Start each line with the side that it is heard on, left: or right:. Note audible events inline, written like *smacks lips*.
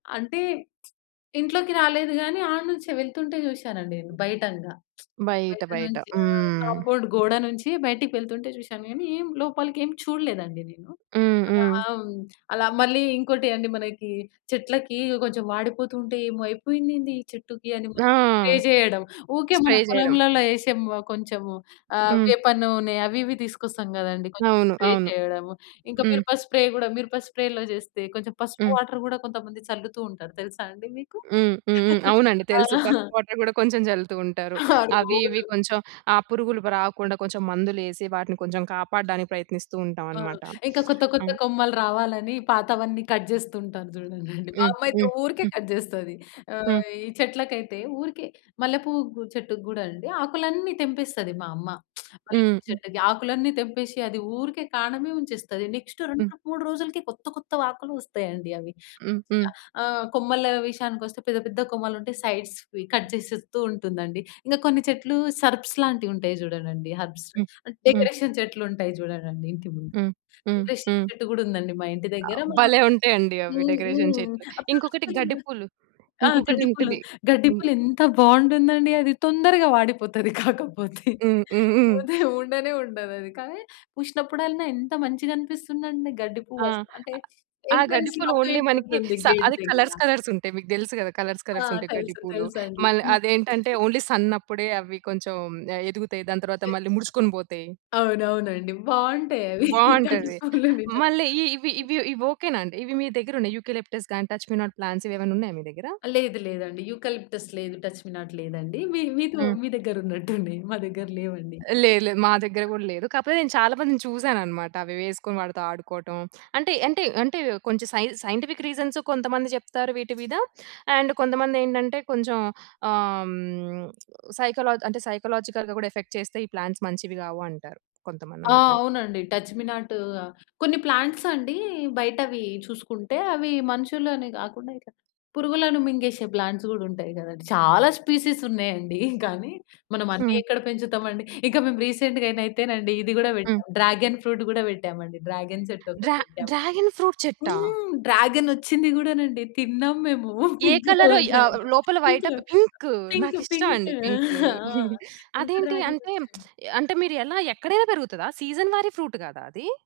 left: అంటే *smacks lips* ఇంట్లోకి రాలేదు గానీ ఆడనుంచే వెళ్తుంటే చూసానండి నేను. బయటంగా *smacks lips*
right: బయట
left: బయట
right: బయట
left: నుంచి ఆ!
right: హ్మ్.
left: కాంపౌండ్ గోడ నుంచి బయటికి వెళ్తుంటే చూసాను గానీ ఏం లోపలికి ఏం చూడలేదండి నేను.
right: హ్మ్.
left: అలా
right: హ్మ్.
left: హ్మ్. అలా మళ్ళీ ఇంకోటి అండి మనకి చెట్లకి ఇగ కొంచెం వాడిపోతుంటే ఏమో అయిపోయిందేంది ఈ చెట్టుకి అని
right: ఆ!
left: మళ్ళీ స్ప్రే చేయడం. ఓకే మన
right: స్ప్రే చేయడం.
left: పొలంలలో వేసి కొంచెం ఆ!
right: హ్మ్.
left: వేప నూనె అవి ఇవి తీసుకొస్తాం కదండీ. కొంచెం
right: అవును.
left: స్ప్రే
right: అవును.
left: చేయడము. ఇంకా
right: హ్మ్.
left: మిరప స్ప్రే కూడా మిరప స్ప్రేలో చేస్తే కొంచెం పసుపు
right: హ్మ్.
left: వాటర్ కూడా కొంతమంది చల్లుతూ ఉంటారు తెలుసా అండి మీకు?
right: హ్మ్. హ్మ్. హ్మ్.
left: *laughs*
right: అవునండి
left: ఆ!
right: తెలుసు. పసుపు వాటర్ కూడా కొంచెం చల్లుతూ ఉంటారు.
left: ఆ!
right: అవి ఇవి
left: రోజు.
right: కొంచెం ఆ! పురుగులు ప రాకుండా కొంచెం మందులు వేసి వాటిని కొంచెం కాపాడడానికి ప్రయత్నిస్తూ ఉంటాం
left: ఆ!
right: అన్నమాట.
left: ఇంకా కొత్త కొత్త
right: ఆహ్!
left: కొమ్మలు రావాలని పాతవన్నీ కట్ చేస్తూ ఉంటా‌ను. చూడండండి మా
right: హ్మ్.
left: అమ్మ అయితే
right: హ్మ్.
left: ఊరికే
right: హ్మ్.
left: కట్ చేస్తది. ఆహ్,
right: హ్మ్.
left: ఈ చెట్లకైతే ఊరికే మల్లెపువ్వు‌కు చెట్టుకి గూడా అండి ఆకులన్నీ తెంపేస్తది మా అమ్మ. *smacks lips* మల్లెపువ్వు
right: హ్మ్
left: చెట్టుకి, ఆకులన్నీ తెంపేసి అది ఊరికే కాం‌డమే ఉంచేస్తాది. నెక్స్ట్
right: హ్మ్.
left: 2,3 రోజులకి కొత్త కొత్త వకులు వస్తాయండి అవి.
right: హ్మ్.
left: మంచిగా
right: హ్మ్.
left: ఆ! కొమ్మల విషయానికి వస్తే పెద్ద పెద్ద కొమ్మలు ఉంటే సైడ్స్‌వి కట్ చేసేస్తూ ఉంటుందండి. ఇంకా కొన్ని చెట్లు సర్పస్ లాంటివి ఉంటాయి చూడడండి. హెర్బ్స్,
right: హ్మ్. హ్మ్.
left: డెకరేషన్ చెట్లు ఉంటాయి చూడడండి ఇంటి ముం
right: హ్మ్. హ్మ్.
left: డెకరేషన్
right: హ్మ్.
left: చెట్టు కూడా ఉందండి మా ఇంటి దగ్గర, మా
right: భలే ఉంటాయి అండి అవి.
left: హ్మ్.
right: డెకరేషన్
left: హ్మ్.
right: చెట్లు,
left: ఆ
right: ఇంకొకటి
left: ప్లాస్టికు
right: గడ్డిపూలు
left: ఆ
right: ఇంకొకటి
left: గడ్డి పువ్వులు
right: ఉంటది.
left: గడ్డి
right: హ్మ్.
left: పువ్వులు ఎంత బాగుంటుందండి అది తొందరగా వాడిపోతది, కాకపోతే
right: హ్మ్. హ్మ్. హ్మ్.
left: పోతే ఉండనే ఉండదు అది. కానీ చూసినప్పుడల్లా ఎంత మంచిగా అనిపిస్తుంది అండి. గడ్డి
right: ఆ!
left: పువ్వు ఆస్ అంటే
right: ఆ! గడ్డి
left: ఎంట్రన్‌స్‌లో
right: పూలు
left: ఆటూ
right: ఓన్లీ
left: ఇటూ
right: మనకి
left: వుంటుంది
right: స
left: గేట్
right: అవి
left: దగ్గర.
right: కలర్స్, ‌కలర్స్ ఉంటాయి. మీకు తెలుసు కదా! కలర్స్,
left: ఆ!
right: ‌కలర్స్ ఉంటాయి గడ్డి
left: తెలుసు
right: పూలు.
left: తెలుసండి.
right: మళ్ళా
left: పింకు
right: అదే ఏంటంటే
left: చెట్టు.
right: ఓన్లీ సన్ అప్పుడే అవి కొంచెం ఆ! ఎదుగుతాయి. దాని తర్వాత
left: యే
right: మళ్ళీ ముడుచుకొని పోతాయి.
left: అవునవునండి బాగుంటాయి అవి. గడ్డి
right: బావుంటది.
left: పూవులు నిజం.
right: మళ్ళీ ఇ ఇవి ఇవి ఇవి ఓకే‌నా అండి. ఇవి మీ దగ్గర ఉన్నాయి యూకలిప్టస్ గాని, టచ్ మీ నాట్ ప్లాంట్స్ ఇవి ఏమైనా ఉన్నాయా మీ దగ్గర?
left: లేదు లేదండి. యూకలిప్టస్ లేదు, టచ్ మీ నాట్ లేదండి. మీ మీతో
right: హ్మ్.
left: మీ దగ్గర *chuckles* ఉన్నట్టున్నాయ్, మా దగ్గర లేవండి.
right: లేదు లేదు, మా దగ్గర కూడా లేదు. కాకపోతే నేను చాలా మందిని చూసాను అన్నమాట. అవి వేసుకొని వాడితో ఆడుకోవటం, అంటే అంటే అంటే‌వ్ కొంచెం సైన్ సైంటిఫిక్ రీజన్స్ కొంతమంది చెప్తారు వీటి మీద. అండ్ కొంతమంది ఏంటంటే కొంచెం ఆహ్, హ్మ్. సైకలా అంటే సైకలాజికల్‌గా కూడా ఎఫెక్ట్ చేస్తే ఈ ప్లాంట్స్ మంచివి కావు అంటారు. కొంతమంది
left: ఆ!
right: అందుకని.
left: అవునండి. టచ్ మీ నాటు, కొన్ని ప్లాంట్స్ అండి బయట అవి చూసుకుంటే, అవి మనుషులనే గాకుండా ఇట్లా పురుగులను మింగేసే ప్లాంట్స్ కూడా ఉంటాయి గదండీ! చాలా స్పెసీస్ ఉన్నాయండి. కానీ మనం అన్నీ
right: హ్మ్.
left: ఎక్కడ పెంచుతామండి. ఇంకా మేము రీసెంట్‌గా నైతేనండి. ఇది కూడా
right: హ్మ్.
left: పెట్టాం, డ్రాగన్ కూడా పెట్టామండి. డ్రాగన్ చెట్టు ఒకటి
right: డ్రా
left: పెట్టాం.
right: డ్రాగన్ ఫ్రూట్ చెట్టా!
left: హ్మ్, డ్రాగన్ వచ్చింది గూడానండి తిన్నాం మేము.
right: ఏ
left: పింక్
right: కలరు.
left: కలర్
right: య ఆ!
left: డ్రాగన్
right: లోపల
left: పింక్,
right: వైటా, పి పింకు
left: పింక్,
right: నాకు ఇష్టం
left: పింక్
right: అండి పింకు.
left: ఆ!
right: *chuckles*
left: పింక్
right: అదేంటి
left: డ్రాగన్
right: అంటే *smacks lips*
left: వచ్చింది.
right: అంటే మీరు ఎలా ఎక్కడైనా పెరుగుతదా? సీజన్ వారీ ఫ్రూట్ గాదా అది?